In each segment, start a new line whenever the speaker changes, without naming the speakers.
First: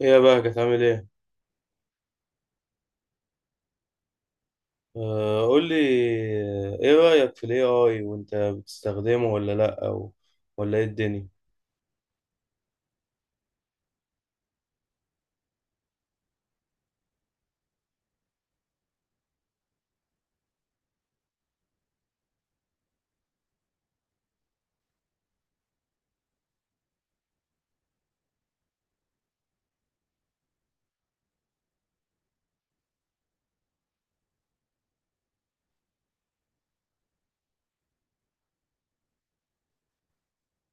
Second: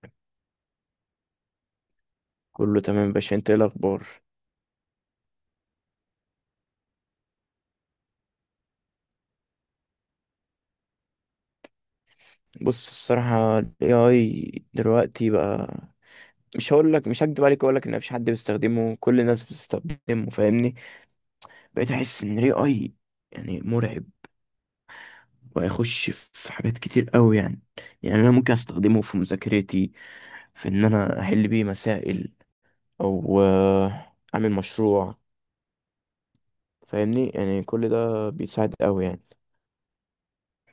ايه يا بقى كانت عامل ايه؟
كله تمام يا باشا، انت ايه الاخبار؟
آه، قول لي. ايه رأيك في الاي اي وانت بتستخدمه ولا لا، ولا ايه الدنيا؟
بص، الصراحه ال AI دلوقتي بقى، مش هقول لك، مش هكدب عليك، اقول لك ان مفيش حد بيستخدمه، كل الناس بتستخدمه فاهمني. بقيت احس ان ال AI يعني مرعب، وهيخش في حاجات كتير قوي يعني. يعني انا ممكن استخدمه في مذاكرتي، في ان انا احل بيه مسائل، او اعمل مشروع. فاهمني، يعني كل ده بيساعد قوي يعني.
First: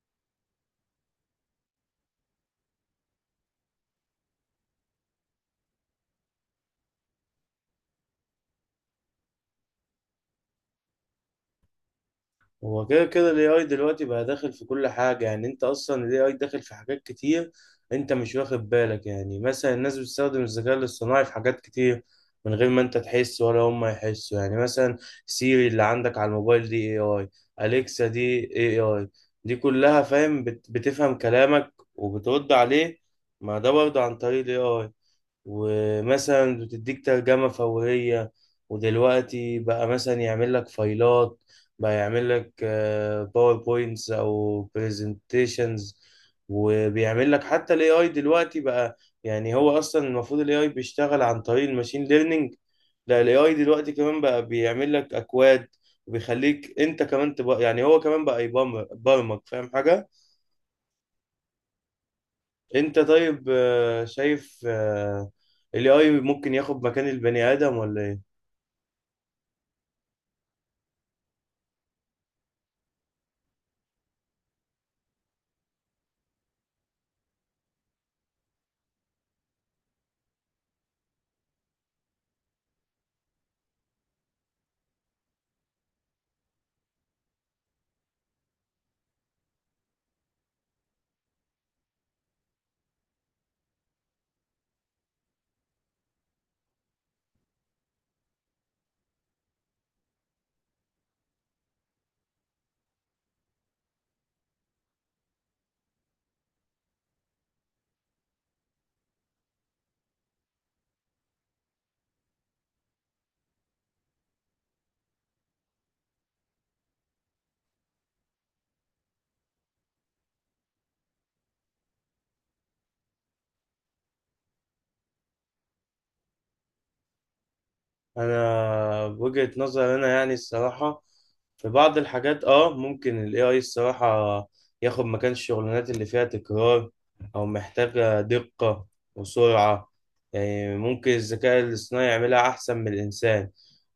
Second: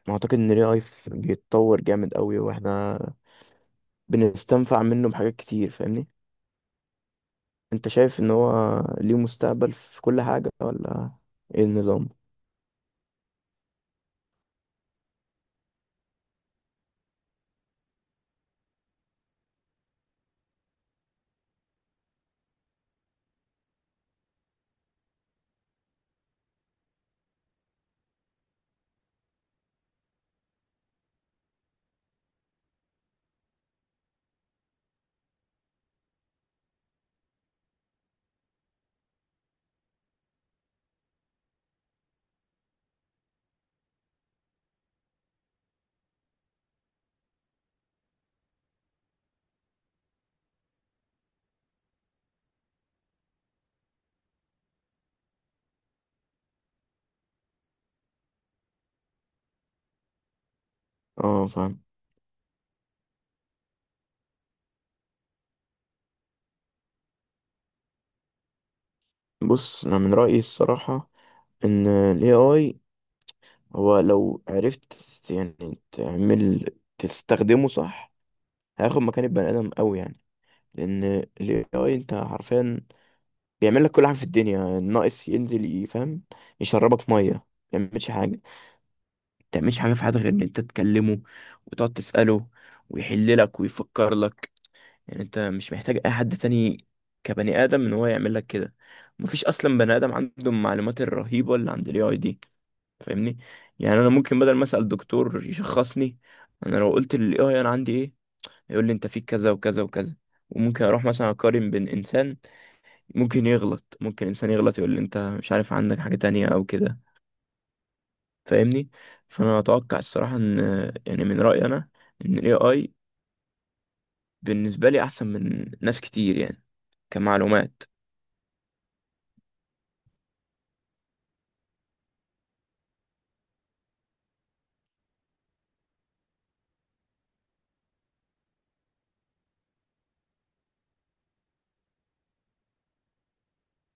اعتقد ان ال AI بيتطور جامد قوي، واحنا بنستنفع منه بحاجات كتير فاهمني. انت شايف ان هو ليه مستقبل في كل حاجة، ولا ايه النظام؟
هو كده كده ال AI دلوقتي بقى داخل في كل حاجة، يعني انت اصلا ال AI داخل في حاجات كتير. انت مش واخد بالك، يعني مثلا الناس بتستخدم الذكاء الاصطناعي في حاجات كتير من غير ما انت تحس ولا هم يحسوا، يعني مثلا سيري اللي عندك على الموبايل دي AI، أليكسا دي AI، دي كلها فاهم بتفهم كلامك وبترد عليه. ما ده برضه عن طريق ال AI، ومثلا بتديك ترجمة فورية، ودلوقتي بقى مثلا يعمل لك فايلات، بقى يعمل لك باوربوينتس او برزنتيشنز، وبيعمل لك حتى الاي اي دلوقتي بقى. يعني هو اصلا المفروض الاي اي بيشتغل عن طريق الماشين ليرنينج، لا الاي اي دلوقتي كمان بقى بيعمل لك اكواد، وبيخليك انت كمان تبقى، يعني هو كمان بقى يبرمج، فاهم حاجة؟
اه فاهم.
انت طيب، شايف الاي اي ممكن ياخد مكان البني ادم ولا ايه؟
بص، انا من رأيي الصراحة ان ال AI هو لو عرفت يعني تعمل، تستخدمه صح، هياخد مكان البني ادم قوي يعني. لان ال AI انت حرفيا بيعمل لك كل حاجة في الدنيا، ناقص ينزل يفهم يشربك مية. ما بيعملش حاجة، ما بتعملش حاجة في حياتك غير ان انت تكلمه وتقعد تسأله، ويحللك ويفكر لك. يعني انت مش محتاج اي حد تاني كبني ادم ان هو يعمل لك كده. مفيش اصلا بني ادم عنده المعلومات الرهيبه اللي عند الاي اي دي فاهمني. يعني انا ممكن بدل ما اسال دكتور يشخصني، انا لو قلت للاي اي انا عندي ايه، يقول لي انت فيك كذا وكذا وكذا. وممكن اروح مثلا اقارن بين انسان، ممكن يغلط، ممكن انسان يغلط يقول لي انت مش عارف عندك حاجه تانية او كده فاهمني. فانا اتوقع الصراحه ان، يعني من رايي انا، ان الاي اي بالنسبه لي احسن من ناس كتير يعني، كمعلومات.
انا بوجهة نظر انا، يعني الصراحة في بعض الحاجات ممكن ال AI الصراحة ياخد مكان الشغلانات اللي فيها تكرار او محتاجة دقة وسرعة، يعني ممكن الذكاء الاصطناعي يعملها احسن من الانسان،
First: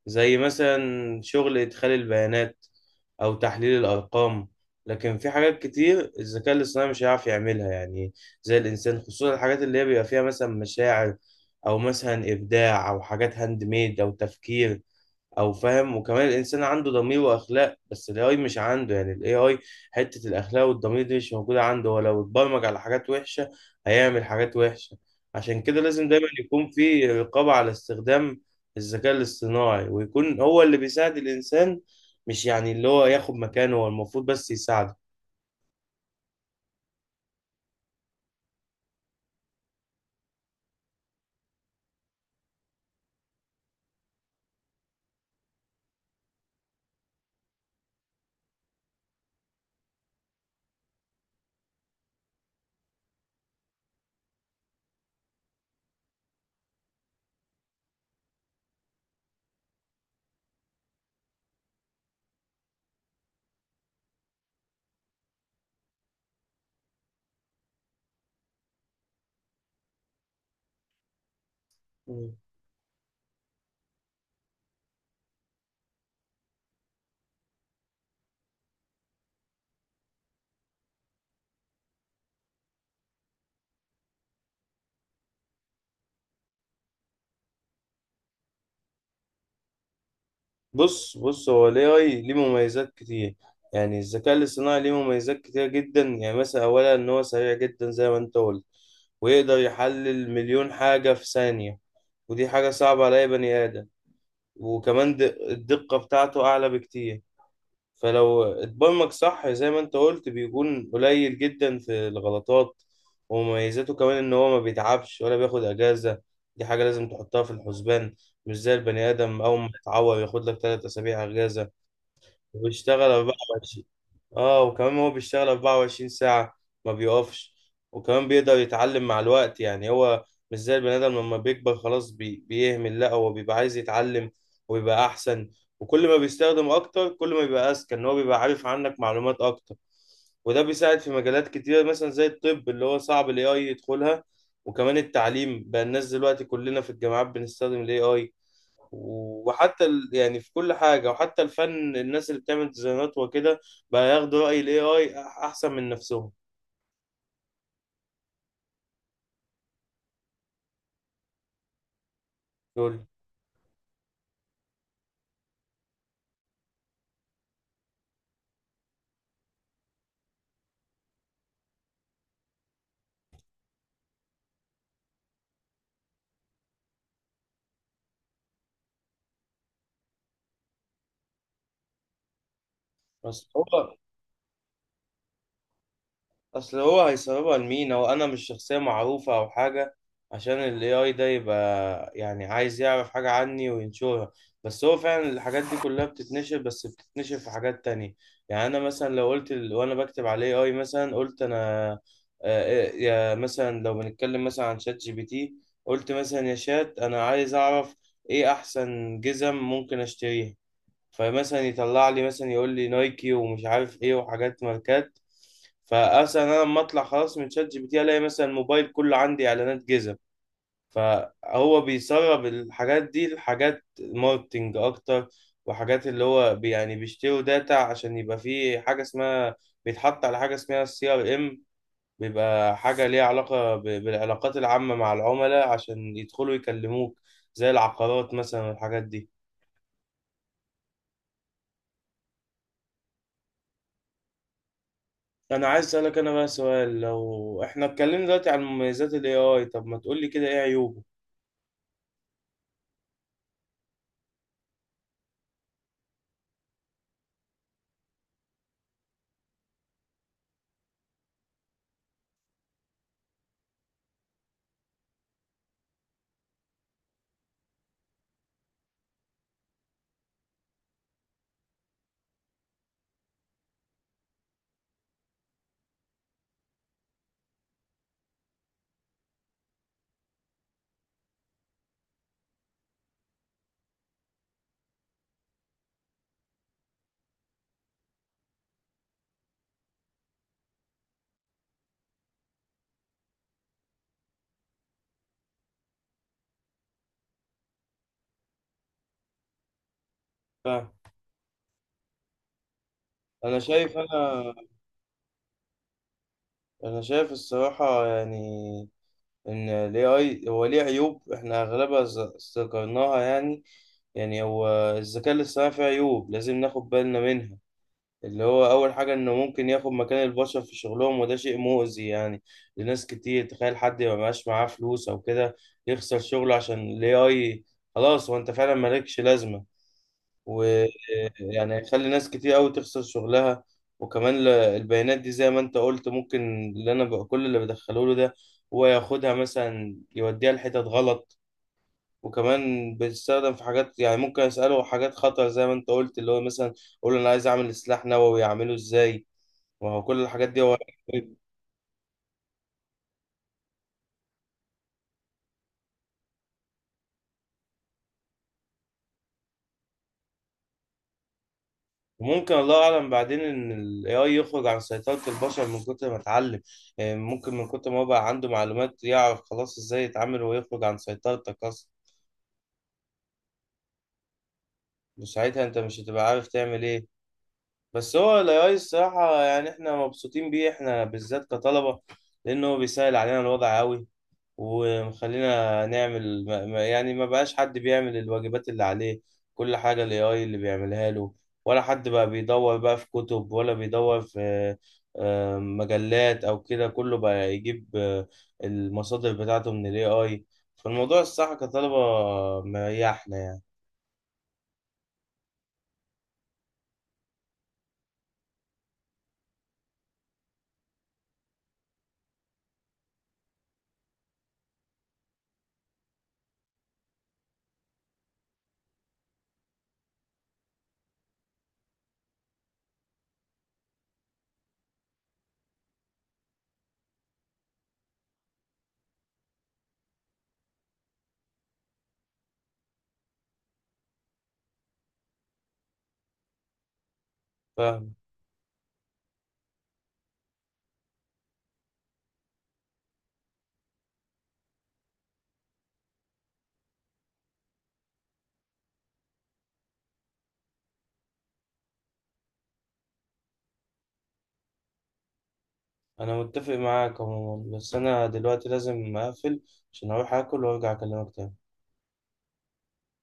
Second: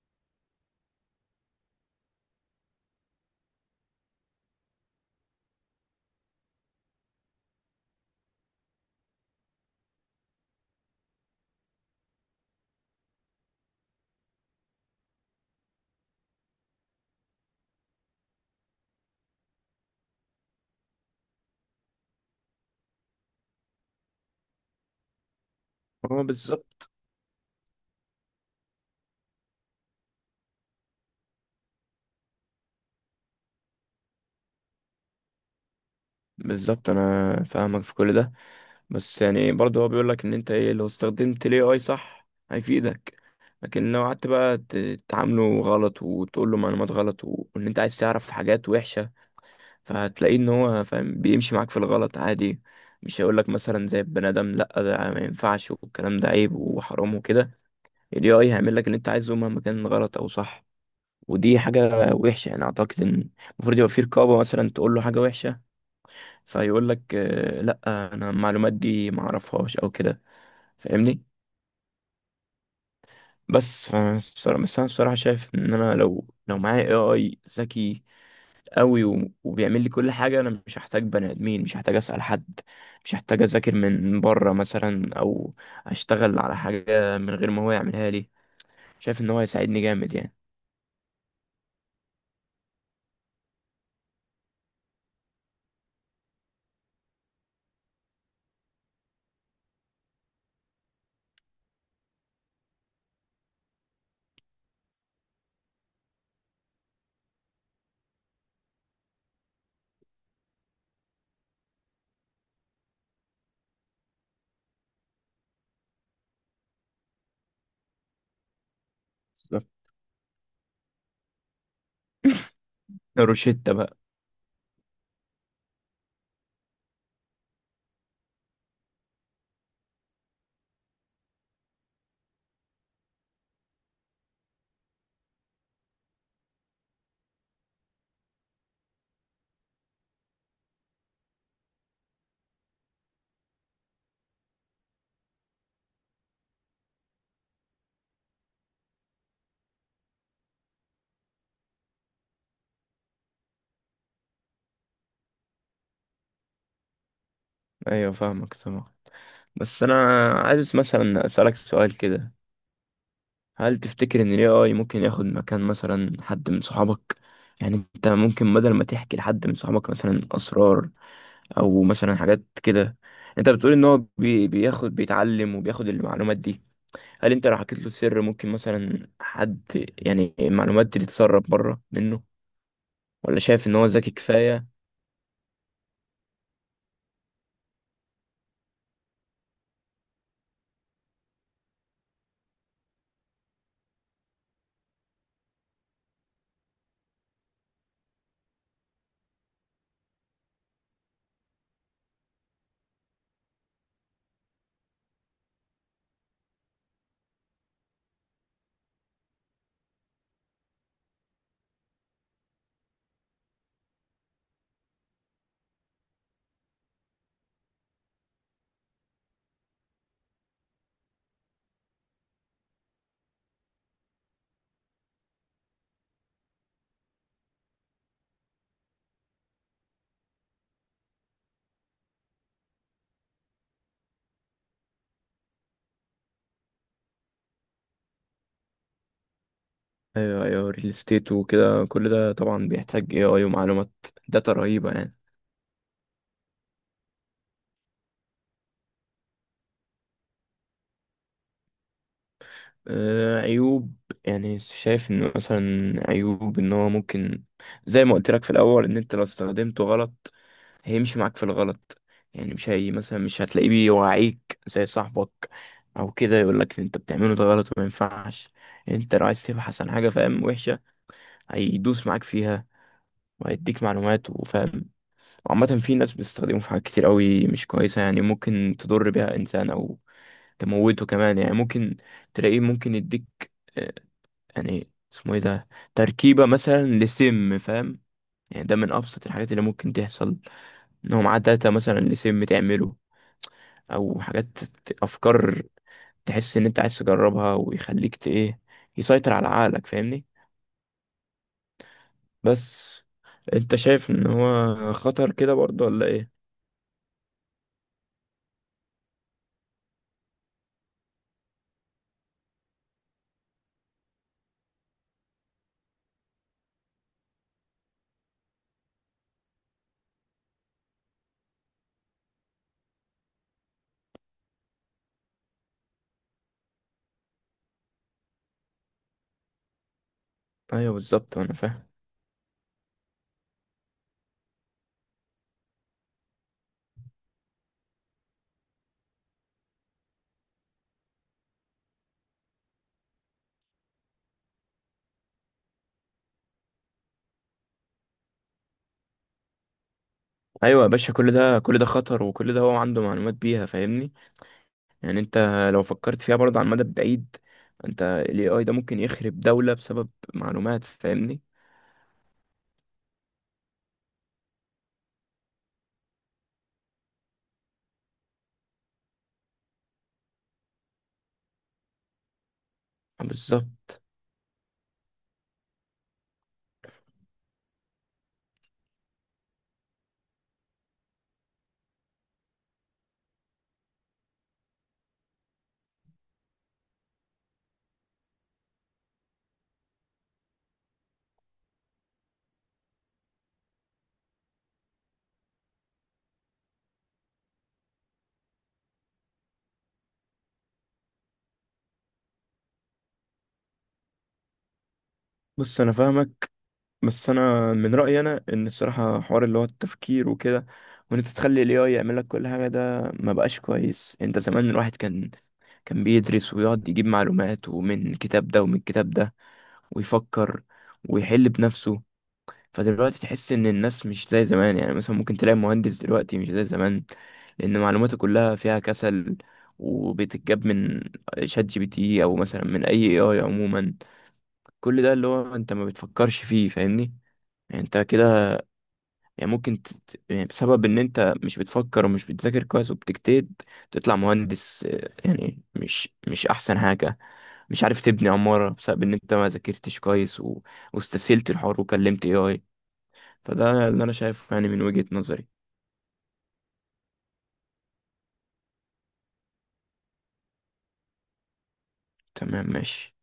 زي مثلا شغل ادخال البيانات او تحليل الارقام. لكن في حاجات كتير الذكاء الاصطناعي مش هيعرف يعملها، يعني زي الانسان، خصوصا الحاجات اللي هي بيبقى فيها مثلا مشاعر، او مثلا ابداع، او حاجات هاند ميد، او تفكير، او فاهم. وكمان الانسان عنده ضمير واخلاق، بس الاي اي مش عنده، يعني الاي اي حته الاخلاق والضمير دي مش موجوده عنده، هو لو اتبرمج على حاجات وحشه هيعمل حاجات وحشه. عشان كده لازم
هو
دايما يكون
بالظبط.
في رقابه على استخدام الذكاء الاصطناعي، ويكون هو اللي بيساعد الانسان، مش يعني اللي هو ياخد مكانه، هو المفروض بس يساعده.
بالظبط، انا فاهمك في كل ده. بس يعني برضه هو بيقول لك ان انت ايه، لو استخدمت الاي اي صح هيفيدك، لكن لو قعدت بقى تعامله غلط وتقول له معلومات غلط، و- وان انت عايز تعرف حاجات وحشة، فهتلاقيه ان هو فاهم بيمشي معاك في الغلط عادي. مش هيقول لك مثلا زي البني ادم لا ده ما ينفعش والكلام ده عيب وحرام وكده. الاي اي هيعمل لك اللي انت عايزه مهما كان غلط او صح. ودي حاجة وحشة. يعني اعتقد ان المفروض يبقى في رقابة. مثلا تقول له حاجة وحشة فيقول لك لا، انا المعلومات دي ما اعرفهاش او كده فاهمني. بس انا الصراحه شايف ان انا لو معايا اي اي ذكي قوي و- وبيعمل لي كل حاجه، انا مش هحتاج بني ادمين، مش هحتاج اسال حد، مش هحتاج اذاكر من بره مثلا، او اشتغل على حاجه من غير ما هو يعملها لي. شايف ان هو هيساعدني جامد يعني.
بص بص، هو ال AI ليه مميزات كتير، يعني الذكاء الاصطناعي ليه مميزات كتير جدا، يعني مثلا أولا إن هو سريع جدا زي ما أنت قلت، ويقدر يحلل مليون حاجة في ثانية، ودي حاجة صعبة على أي بني آدم. وكمان الدقة بتاعته أعلى بكتير، فلو اتبرمج صح زي ما انت قلت بيكون قليل جدا في الغلطات. ومميزاته كمان ان هو ما بيتعبش ولا بياخد اجازة، دي حاجة لازم تحطها في الحسبان، مش زي البني ادم اول
بالظبط.
ما يتعور ياخد لك 3 اسابيع اجازة. وبيشتغل
روشيتا
24،
بقى.
اه وكمان هو بيشتغل 24 ساعة، ما بيقفش. وكمان بيقدر يتعلم مع الوقت، يعني هو مش زي البني آدم لما بيكبر خلاص بيهمل، لا هو بيبقى عايز يتعلم ويبقى أحسن، وكل ما بيستخدم أكتر كل ما بيبقى أذكى، إن هو بيبقى عارف عنك معلومات أكتر. وده بيساعد في مجالات كتيرة، مثلا زي الطب اللي هو صعب ال AI يدخلها، وكمان التعليم بقى، الناس دلوقتي كلنا في الجامعات بنستخدم ال AI، وحتى يعني في كل حاجة، وحتى الفن الناس اللي بتعمل ديزاينات وكده بقى ياخدوا رأي ال AI أحسن من نفسهم.
ايوه فاهمك طبعا. بس انا عايز مثلا اسالك سؤال كده.
دول
هل تفتكر ان ال AI ممكن ياخد مكان مثلا حد من صحابك؟ يعني انت ممكن بدل ما تحكي لحد من صحابك مثلا اسرار، او مثلا حاجات كده. انت بتقول ان هو بياخد، بيتعلم وبياخد المعلومات دي. هل انت لو حكيت له سر، ممكن مثلا حد، يعني المعلومات دي تتسرب بره منه، ولا
بس
شايف ان هو
هو،
ذكي كفاية؟
اصل هو هيسببها لمين؟ هو انا مش شخصيه معروفه او حاجه عشان الاي اي ده يبقى يعني عايز يعرف حاجه عني وينشرها، بس هو فعلا الحاجات دي كلها بتتنشر، بس بتتنشر في حاجات تانية. يعني انا مثلا لو قلت وانا بكتب على الاي اي مثلا قلت انا، آه، آه، يا مثلا لو بنتكلم مثلا عن شات جي بي تي، قلت مثلا يا شات انا عايز اعرف ايه احسن جزم ممكن اشتريها، فمثلا يطلع لي مثلا يقول لي نايكي ومش عارف ايه وحاجات ماركات. فاصلا انا لما اطلع خلاص من شات جي بي تي الاقي مثلا الموبايل كله عندي اعلانات جزم، فهو بيسرب الحاجات دي لحاجات ماركتنج اكتر، وحاجات اللي هو يعني بيشتروا داتا عشان يبقى فيه حاجه اسمها، بيتحط على حاجه اسمها CRM، بيبقى حاجه ليها علاقه بالعلاقات العامه مع العملاء عشان يدخلوا يكلموك، زي العقارات مثلا والحاجات دي.
ايوه ايوه، ريل استيت وكده، كل ده طبعا بيحتاج AI ومعلومات، داتا رهيبة يعني.
انا عايز اسالك انا بقى سؤال، لو احنا اتكلمنا دلوقتي عن مميزات الاي اي، طب ما تقول لي كده ايه عيوبه؟
عيوب، يعني شايف انه مثلا، عيوب ان هو ممكن، زي ما قلت لك في الاول، ان انت لو استخدمته غلط هيمشي معاك في الغلط. يعني مش هي مثلا مش هتلاقيه بيوعيك زي صاحبك او كده يقول لك انت بتعمله ده غلط وما ينفعش. انت لو عايز تبحث عن حاجه فاهم وحشه، هيدوس معاك فيها، وهيديك معلومات وفاهم. وعامه في ناس بتستخدمه في حاجات كتير قوي مش كويسه، يعني ممكن تضر بيها انسان او تموته كمان. يعني ممكن تلاقيه ممكن يديك آه، يعني اسمه ايه ده، تركيبة مثلا لسم فاهم. يعني ده من أبسط الحاجات اللي ممكن تحصل، إن هو معاه داتا مثلا لسم تعمله، أو حاجات أفكار تحس إن أنت عايز تجربها، ويخليك إيه، يسيطر على عقلك فاهمني.
فاهم؟
بس
انا
أنت
شايف
شايف
انا
إن هو خطر كده برضه ولا إيه؟
انا شايف الصراحه، يعني ان الاي اي هو ليه عيوب احنا اغلبها ذكرناها، يعني يعني هو الذكاء الاصطناعي فيه عيوب لازم ناخد بالنا منها. اللي هو اول حاجه انه ممكن ياخد مكان البشر في شغلهم، وده شيء مؤذي يعني لناس كتير، تخيل حد ما بقاش معاه فلوس او كده يخسر شغله عشان الاي اي، خلاص هو انت فعلا مالكش لازمه،
أيوه بالظبط، أنا
ويعني
فاهم.
هيخلي ناس كتير قوي تخسر شغلها. وكمان البيانات دي زي ما انت قلت ممكن اللي انا بقى كل اللي بدخله له ده، هو ياخدها مثلا يوديها لحتت غلط. وكمان بيستخدم في حاجات، يعني ممكن اساله حاجات خطر زي ما انت قلت، اللي هو مثلا اقول له انا عايز اعمل سلاح نووي اعمله ازاي، وهو كل الحاجات دي هو
أيوه يا باشا، كل ده كل ده خطر، وكل ده هو عنده معلومات بيها فاهمني. يعني انت لو فكرت فيها برضه على المدى البعيد، انت ال AI ده ممكن يخرب دولة بسبب معلومات فاهمني.
وممكن الله اعلم بعدين ان الاي اي يخرج عن سيطرة البشر من كتر ما اتعلم، يعني ممكن من كتر ما هو بقى عنده معلومات يعرف خلاص ازاي يتعامل ويخرج عن سيطرتك اصلا،
بالظبط.
وساعتها انت مش هتبقى عارف تعمل ايه. بس هو الاي الصراحة يعني احنا مبسوطين بيه، احنا بالذات كطلبة، لانه هو بيسهل علينا الوضع قوي، ومخلينا نعمل يعني ما بقاش حد بيعمل الواجبات اللي عليه، كل حاجة الاي اي اللي بيعملها له، ولا حد بقى بيدور بقى في كتب ولا بيدور في مجلات او كده، كله بقى يجيب المصادر بتاعته من الاي اي، فالموضوع الصح كطلبة مريحنا يعني.
بص انا فاهمك، بس انا من رأيي انا ان الصراحة حوار اللي هو التفكير وكده، وان انت تخلي ال AI يعمل لك كل حاجة، ده ما بقاش كويس. انت زمان الواحد كان بيدرس ويقعد يجيب معلومات، ومن كتاب ده ومن كتاب ده، ويفكر ويحل بنفسه. فدلوقتي تحس ان الناس مش زي زمان، يعني مثلا ممكن تلاقي مهندس دلوقتي مش زي زمان، لان معلوماته كلها فيها كسل، وبتتجاب من شات جي بي تي، او مثلا من اي اي اي عموما. كل ده اللي هو انت ما بتفكرش فيه فاهمني. يعني انت
فاهم،
كده، يعني يعني بسبب ان انت مش بتفكر ومش بتذاكر كويس وبتجتهد، تطلع مهندس، يعني مش احسن حاجة، مش عارف تبني عمارة، بسبب ان انت ما ذاكرتش كويس واستسهلت الحوار وكلمت اي اي. فده اللي انا شايفه يعني من وجهة نظري.
انا متفق معاك عموما، بس انا دلوقتي لازم اقفل عشان اروح اكل وارجع اكلمك تاني.
تمام ماشي.